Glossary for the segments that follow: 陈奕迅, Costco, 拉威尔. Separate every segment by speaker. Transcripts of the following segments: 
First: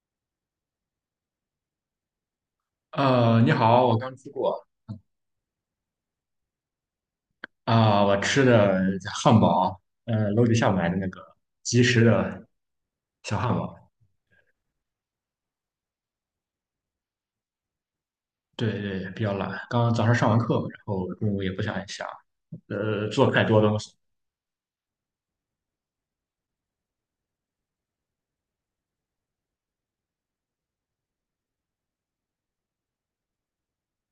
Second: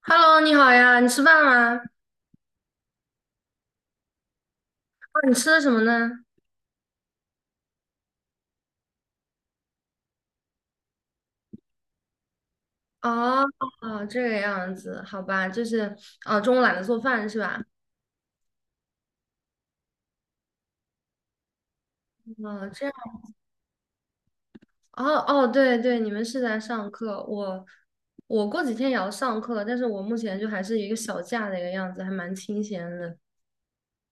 Speaker 1: Hello，你好呀，你吃饭吗？
Speaker 2: 你好，我刚吃过。
Speaker 1: 哦，你吃的什么呢？
Speaker 2: 我吃的汉堡，楼底下买的那个即食的小
Speaker 1: 哦，
Speaker 2: 汉堡。
Speaker 1: 哦，这个样子，好吧，就是哦，中午懒得做饭是吧？
Speaker 2: 对对，比较懒。刚刚早上上完课，然后中午也不想，
Speaker 1: 哦，这样，
Speaker 2: 做太多东西。
Speaker 1: 哦哦，对对，你们是在上课，我过几天也要上课，但是我目前就还是一个小假的一个样子，还蛮清闲的，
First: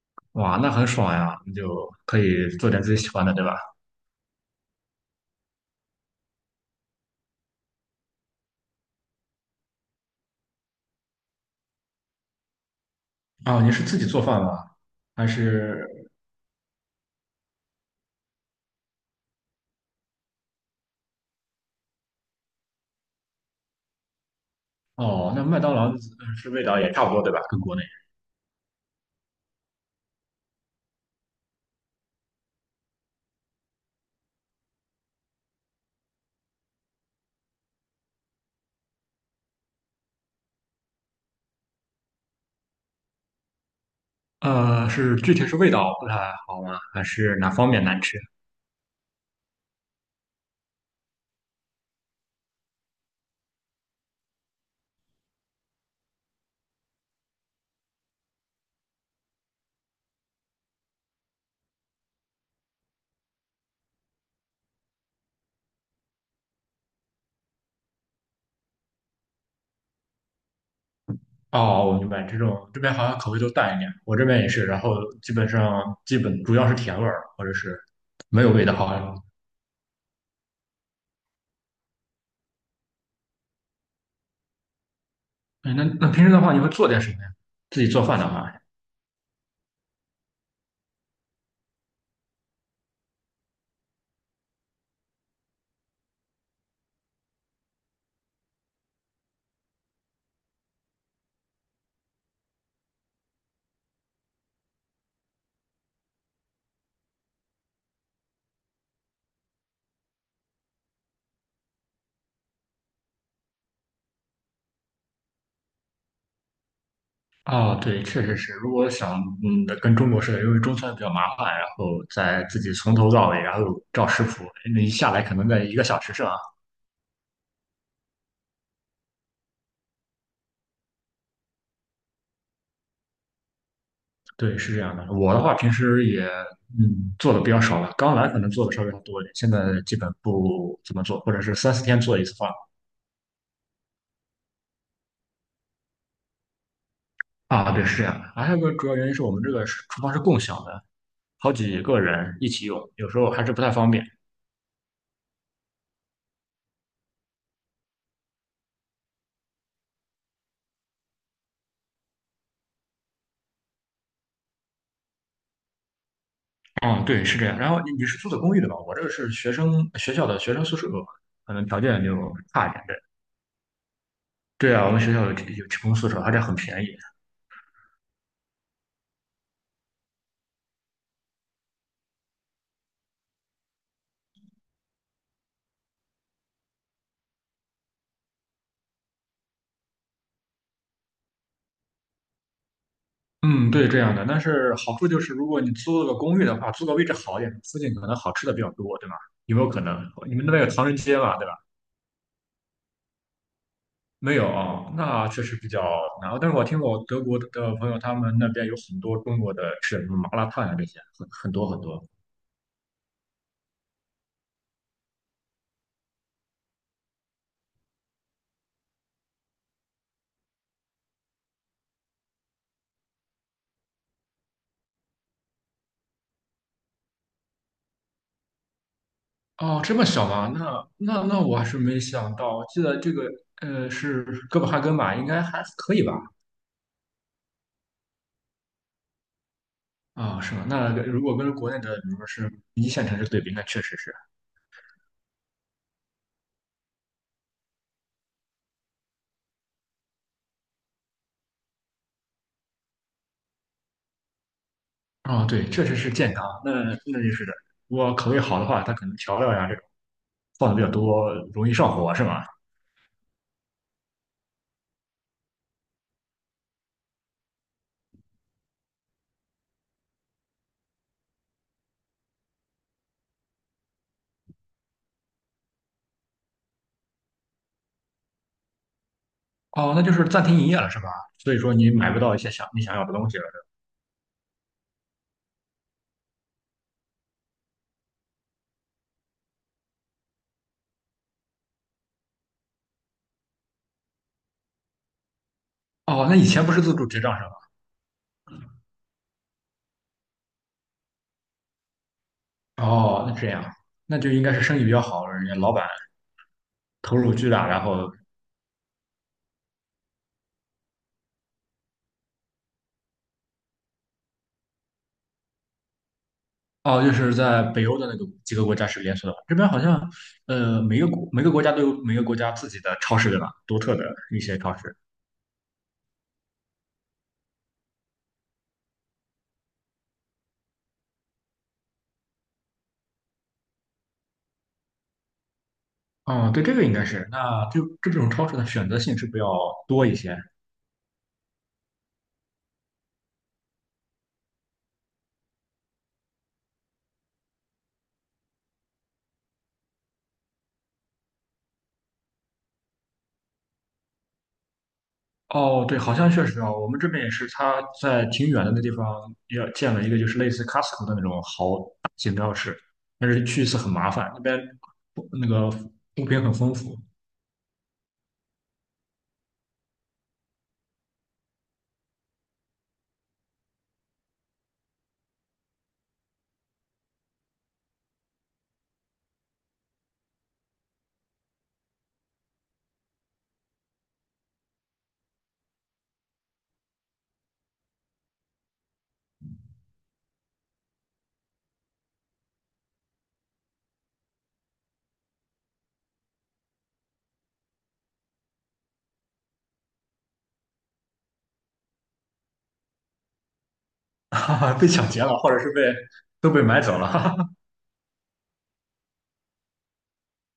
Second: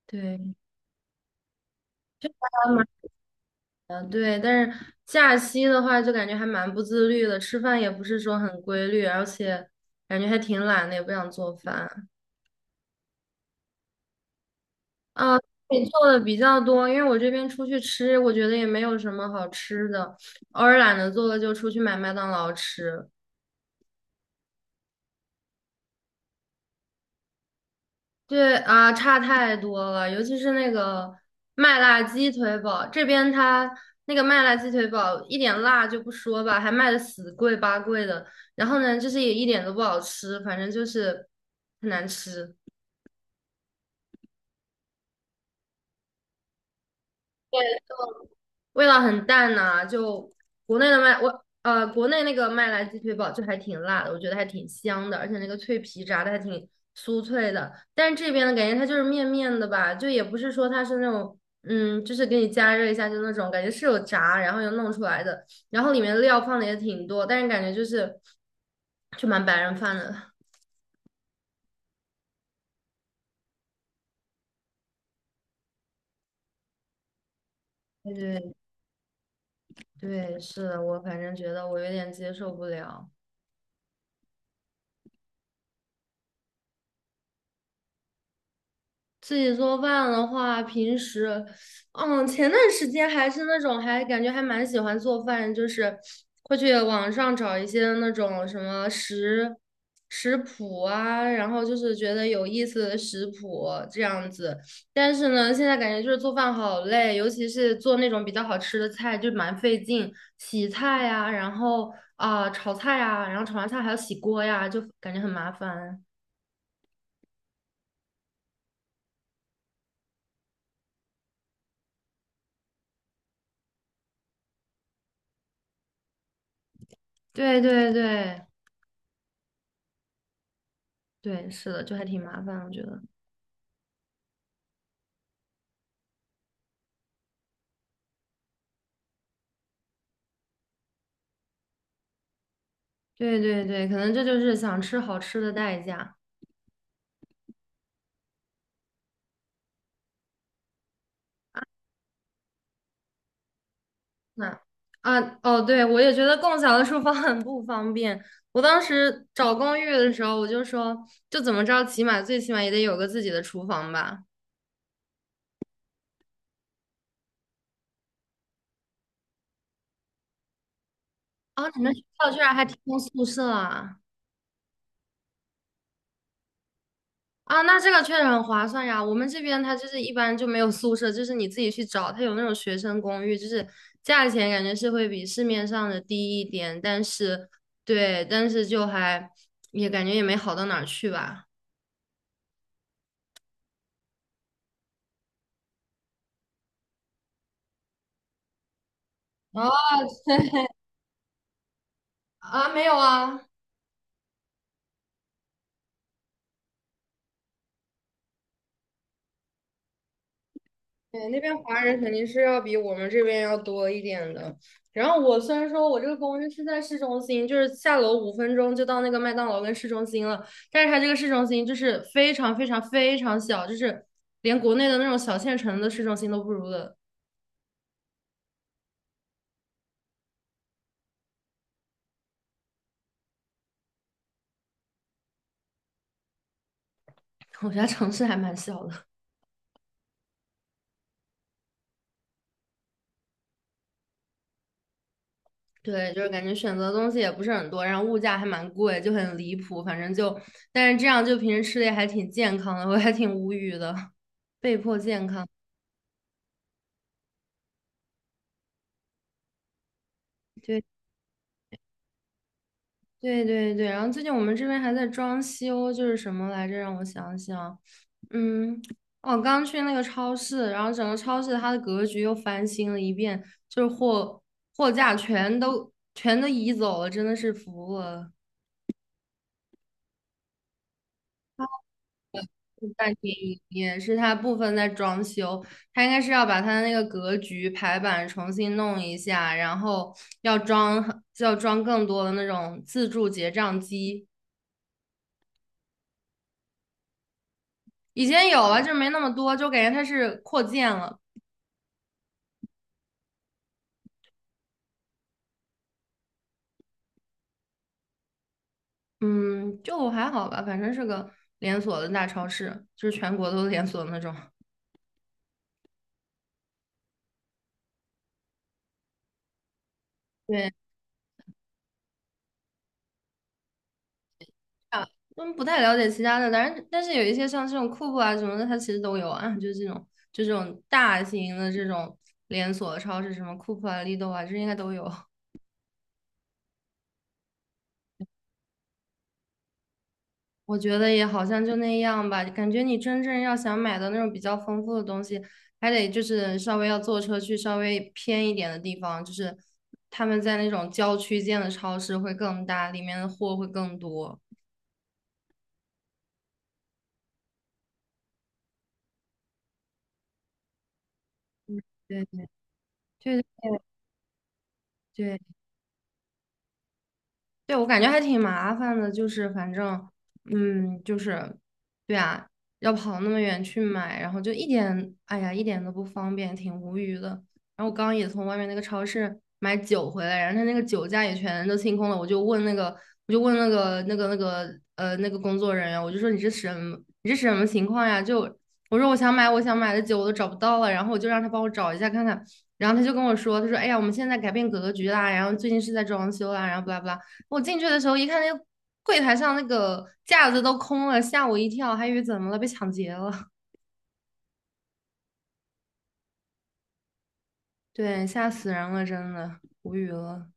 Speaker 1: 对，
Speaker 2: 哇，那很爽呀，你就可以做
Speaker 1: 还
Speaker 2: 点
Speaker 1: 蛮
Speaker 2: 自己喜欢的，对吧？
Speaker 1: 对，但是假期的话就感觉还蛮不自律的，吃饭也不是说很规律，而且感觉还挺懒的，也不想做饭。
Speaker 2: 哦，你是自己做饭吗？还
Speaker 1: 啊，你
Speaker 2: 是
Speaker 1: 做的比较多，因为我这边出去吃，我觉得也没有什么好吃的，偶尔懒得做了就出去买麦当劳吃。
Speaker 2: 哦，那麦当劳是味道也差不多，对吧？跟国内。
Speaker 1: 对啊，差太多了，尤其是那个麦辣鸡腿堡，这边它那个麦辣鸡腿堡一点辣就不说吧，还卖的死贵八贵的，然后呢，就是也一点都不好吃，反正就是很难吃。
Speaker 2: 是具体是味道不太好吗？还是哪方面难吃？
Speaker 1: 味道很淡呐、就国内的国内那个麦来鸡腿堡就还挺辣的，我觉得还挺香的，而且那个脆皮炸的还挺酥脆的。但是这边的感觉它就是面面的吧，就也不是说它是那种就是给你加热一下就那种感觉是有炸，然后又弄出来的，然后里面料放的也挺多，但是感觉就是就蛮白人饭的。
Speaker 2: 哦，我明白，这种这边好像口味都淡一点，我这边也是，然后基本主要是甜味儿，或者是
Speaker 1: 对
Speaker 2: 没有
Speaker 1: 对
Speaker 2: 味道，好像。
Speaker 1: 对，是的，我反正觉得我有点接受不了。
Speaker 2: 哎，那那平时的话，你会做点什么呀？自己做饭的话。
Speaker 1: 自己做饭的话，平时，前段时间还是那种，还感觉还蛮喜欢做饭，就是会去网上找一些那种什么食谱啊，然后就是觉得有意思的食谱这样子。但是呢，现在感觉就是做饭好累，尤其是做那种比较好吃的菜，就蛮费劲，洗菜呀，然后啊、炒菜呀，然后炒完菜还要洗锅呀，就感觉很麻烦。
Speaker 2: 哦，对，确实是，如果想跟中国似的，因为中餐比较麻烦，然后再自己从头到尾，然后照食谱，那一下来可能在一个小时上。
Speaker 1: 对对对。对，是的，就还挺麻烦，我觉得。
Speaker 2: 对，是这样的。我的话，平时也做的比较少了，刚来可能做的稍微多一点，现在基本不怎么做，或者是三四天做一次饭。
Speaker 1: 对对对，可能这就是想吃好吃的代价。
Speaker 2: 啊，对，是这样的。啊，还有一个主要原因是我们这个是厨房是共享的，好几个人一起用，有时候还是不太方便。
Speaker 1: 那啊，哦，对，我也觉得共享的厨房很不方便。我当时找公寓的时候，我就说，就怎么着，起码最起码也得有个自己的厨房吧。
Speaker 2: 嗯，对，是这样。然后你是租的公寓对吧？我这个是学生学校的学生宿舍，可能
Speaker 1: 哦，
Speaker 2: 条
Speaker 1: 你们学
Speaker 2: 件就
Speaker 1: 校居然还
Speaker 2: 差一
Speaker 1: 提
Speaker 2: 点。
Speaker 1: 供宿舍啊？
Speaker 2: 对，对啊，我们学校有提供宿舍，而且很便宜。
Speaker 1: 啊，那这个确实很划算呀。我们这边它就是一般就没有宿舍，就是你自己去找，它有那种学生公寓，就是价钱感觉是会比市面上的低一点，但是对，但是就还也感觉也没好到哪儿去吧。
Speaker 2: 嗯，对，这样的。但是好处就是，如果你租了个公寓的话，租个位置好一点，附近可能好吃的比较多，对吗？有没
Speaker 1: 啊
Speaker 2: 有可能？你们那边有唐人街吧？对吧？
Speaker 1: 啊，没有啊。
Speaker 2: 没有啊，那确实比较难。但是我听我德国的朋友，他们那边有很多中国的吃什么麻辣烫呀、这些，
Speaker 1: 对，那
Speaker 2: 很
Speaker 1: 边
Speaker 2: 多很
Speaker 1: 华人
Speaker 2: 多。
Speaker 1: 肯定是要比我们这边要多一点的。然后我虽然说我这个公寓是在市中心，就是下楼5分钟就到那个麦当劳跟市中心了，但是它这个市中心就是非常非常非常小，就是连国内的那种小县城的市中心都不如的。
Speaker 2: 哦，这么小吗？那我还是没想到。我记得这个是哥本哈根吧，应该还可以吧？
Speaker 1: 我家城市还蛮小的，
Speaker 2: 啊、是吗？那如果跟国内的，比如说是一线城市对比，那确实是。
Speaker 1: 对，就是感觉选择的东西也不是很多，然后物价还蛮贵，就很离谱。反正就，但是这样就平时吃的也还挺健康的，我还挺无语的，被迫健
Speaker 2: 啊、
Speaker 1: 康。
Speaker 2: 对，确实是健康。那那就是的。我口味好的话，它可能调料呀这种放的比较多，容易上火，是吗？
Speaker 1: 对对对，然后最近我们这边还在装修，就是什么来着？让我想想，嗯，哦，刚去那个超市，然后整个超市它的格局又翻新了一遍，就是货架全都移走了，真的是服了。
Speaker 2: 哦，那就是暂停营业了是吧？所以说你买不到一些想你想要
Speaker 1: 半
Speaker 2: 的东
Speaker 1: 天
Speaker 2: 西了。
Speaker 1: 一夜是它部分在装修，它应该是要把它的那个格局排版重新弄一下，然后要装更多的那种自助结账机。
Speaker 2: 哦，那以前不是自助结账是吧？
Speaker 1: 以前有啊，就是没那么多，就感觉它是扩建了。
Speaker 2: 哦，那这样，那就应该是生意比较好，人家老板投入巨大，然后
Speaker 1: 嗯，就还好吧，反正是个连锁的大超市，就是全国都连锁的那种。
Speaker 2: 哦，就是在北欧的那个几个国家是连锁的，这边好像
Speaker 1: 对，
Speaker 2: 每个每个国家都有每个国家自己的超市对吧？独特的一些超市。
Speaker 1: 啊，不太了解其他的，但是有一些像这种库酷啊什么的，它其实都有啊，就是这种就这种大型的这种连锁超市，什么库酷啊、利豆啊，这应该都有。
Speaker 2: 哦，对，这个应该是，那就这种超市的选择性是不是要多一些？
Speaker 1: 我觉得也好像就那样吧，感觉你真正要想买到那种比较丰富的东西，还得就是稍微要坐车去稍微偏一点的地方，就是他们在那种郊区建的超市会更大，里面的货会更多。
Speaker 2: 哦，对，好像确实啊，我们这边也是，他在挺远的那地方也建了一个，就是类似 Costco 的那种好大
Speaker 1: 对
Speaker 2: 型超市，但
Speaker 1: 对
Speaker 2: 是去一次很麻烦，那边
Speaker 1: 对，
Speaker 2: 那个物品很丰富。
Speaker 1: 对，我感觉还挺麻烦的，就是反正，嗯，就是，对啊，要跑那么远去买，然后就一点，哎呀，一点都不方便，挺无语的。然后我刚刚也从外面那个超市买酒回来，然后他那个酒架也全都清空了，我就问那个，我就问那个工作人员，我就说你这什么情况呀？就我说我想买的酒我都找不到了，然后我就让他帮我找一下看看，然后他就跟我说，他说哎呀，我们现在改变格局啦，然后最近是在装修啦，然后巴拉巴拉。我进去的时候一看，那个柜台上那个架子都空了，吓我一跳，还以为怎么了，被抢劫了。
Speaker 2: 哈哈，被抢劫了，或者是被都被买走了，哈哈。
Speaker 1: 对，吓死人了，真的无语了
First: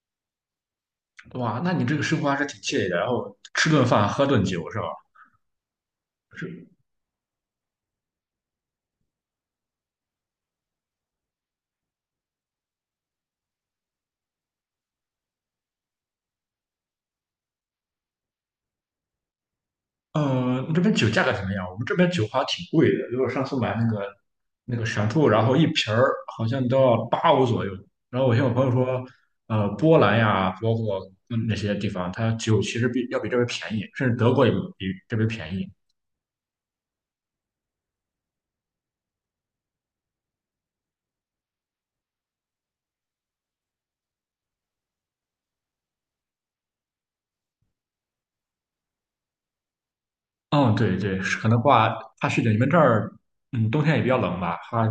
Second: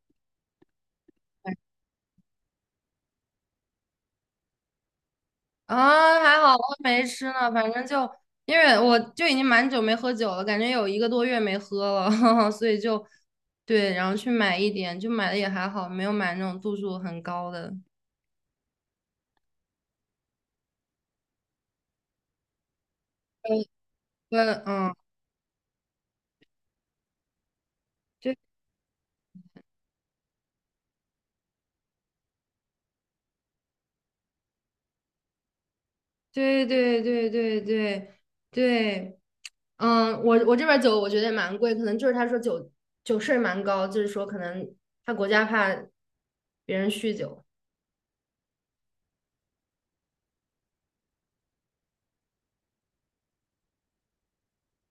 Speaker 2: 哇，那你这个生活还是挺惬意的，然后吃顿饭，喝顿酒是吧？
Speaker 1: 啊！还好我
Speaker 2: 是。
Speaker 1: 没吃呢，反正就因为我就已经蛮久没喝酒了，感觉有1个多月没喝了，所以就对，然后去买一点，就买的也还好，没有买那种度数很高的。
Speaker 2: 这边酒价格怎么样？我们这边酒好像挺贵的，因为我上次买那个
Speaker 1: 对，
Speaker 2: 那个
Speaker 1: 嗯，
Speaker 2: 闪兔，然后一瓶儿好像都要8欧左右。然后我听我朋友说，波兰呀，包括那些地方，它酒其实比要比这边便宜，甚至德国也比这边便宜。
Speaker 1: 对对对对对对对。我我这边酒我觉得也蛮贵，可能就是他说酒酒税蛮高，就是说可能他国家怕别人酗酒。
Speaker 2: 嗯，对对，是可能话怕是的，你们这儿冬天也比较冷吧？怕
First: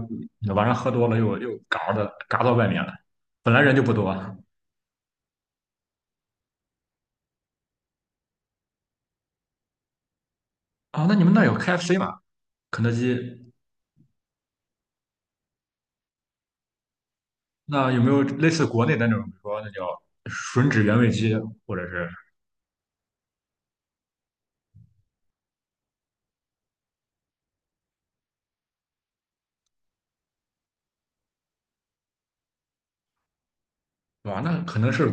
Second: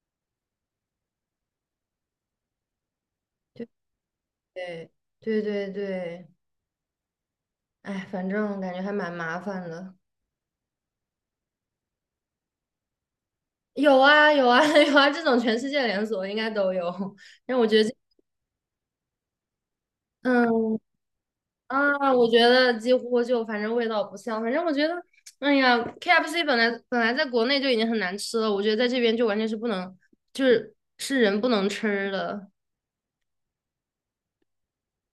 Speaker 2: 晚上喝多了又嘎的嘎到外面了，本来人就不多啊。
Speaker 1: 对对对对对，哎，反正感觉还蛮麻烦的。
Speaker 2: 那你们那儿有 KFC 吗？肯德基？
Speaker 1: 有啊有啊 有啊，这种全世界连锁应该都有。但我觉得
Speaker 2: 那
Speaker 1: 这
Speaker 2: 有没有类似国内的那种，比如说那叫吮
Speaker 1: 嗯
Speaker 2: 指原味鸡，或者是
Speaker 1: 啊，我觉得几乎就反正味道不像，反正我觉得，哎呀，KFC 本来在国内就已经很难吃了，我觉得在这边就完全是不能，就是是人不能吃的。
Speaker 2: 哇，那可能是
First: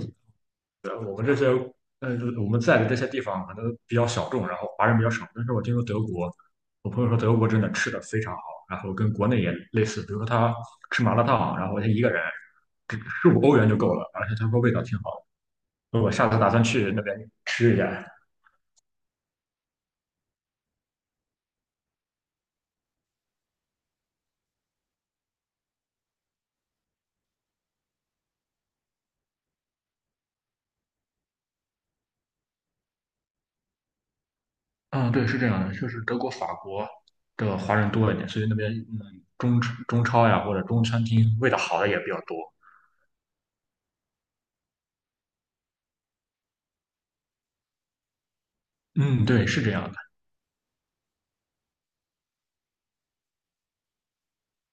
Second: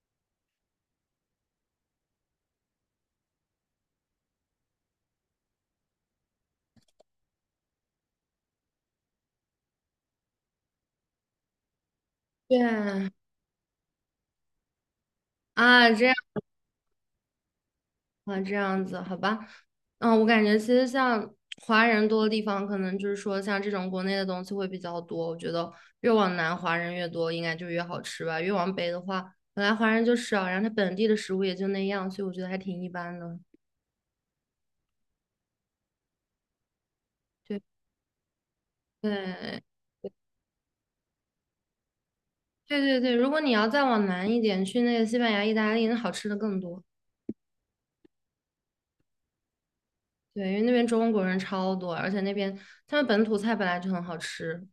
Speaker 2: 我们这些呃我们在的这些地方可能比较小众，然后华人比较少。但是我听说德国，我朋友说德国真的吃的非常好，然后跟国内也类似，比如说他吃麻辣烫，然后他一个人只
Speaker 1: 对，
Speaker 2: 15欧元就够了，而且他说味道挺好
Speaker 1: 啊，
Speaker 2: 的。
Speaker 1: 这
Speaker 2: 我
Speaker 1: 样
Speaker 2: 下次打算去那边吃一下。
Speaker 1: 啊，这样子，好吧。我感觉其实像华人多的地方，可能就是说像这种国内的东西会比较多。我觉得越往南华人越多，应该就越好吃吧。越往北的话，本来华人就少，然后他本地的食物也就那样，所以我觉得还挺一般的。
Speaker 2: 嗯，对，是这样的，就是德国、法国的
Speaker 1: 对
Speaker 2: 华人多一点，所以那边
Speaker 1: 对
Speaker 2: 中超呀或者中餐厅味道好的也比较多。
Speaker 1: 对对对，如果你要再往南一点，去那个西班牙、意大利，那好吃的更多。
Speaker 2: 嗯，对，是这样的。
Speaker 1: 对，因为那边中国人超多，而且那边他们本土菜本来就很好吃，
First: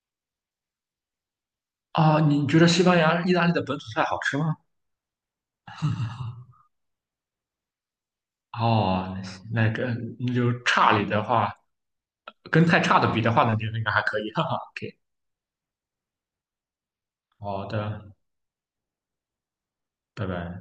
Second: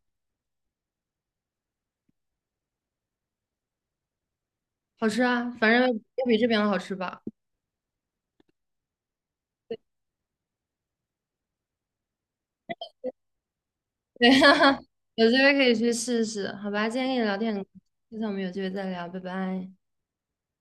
Speaker 2: 啊，你觉得西班牙、意大利的本土菜好吃吗？
Speaker 1: 好吃啊，反正要比这边的好吃吧。
Speaker 2: 哦，那个那就差里的话，跟太差的比的话，那就应该还可
Speaker 1: 对，
Speaker 2: 以，哈哈。OK,
Speaker 1: 有机会可以去试试，好吧？今天跟你聊天很
Speaker 2: 好
Speaker 1: 高
Speaker 2: 的，
Speaker 1: 兴，下次我们有机会再聊，拜拜。
Speaker 2: 拜拜。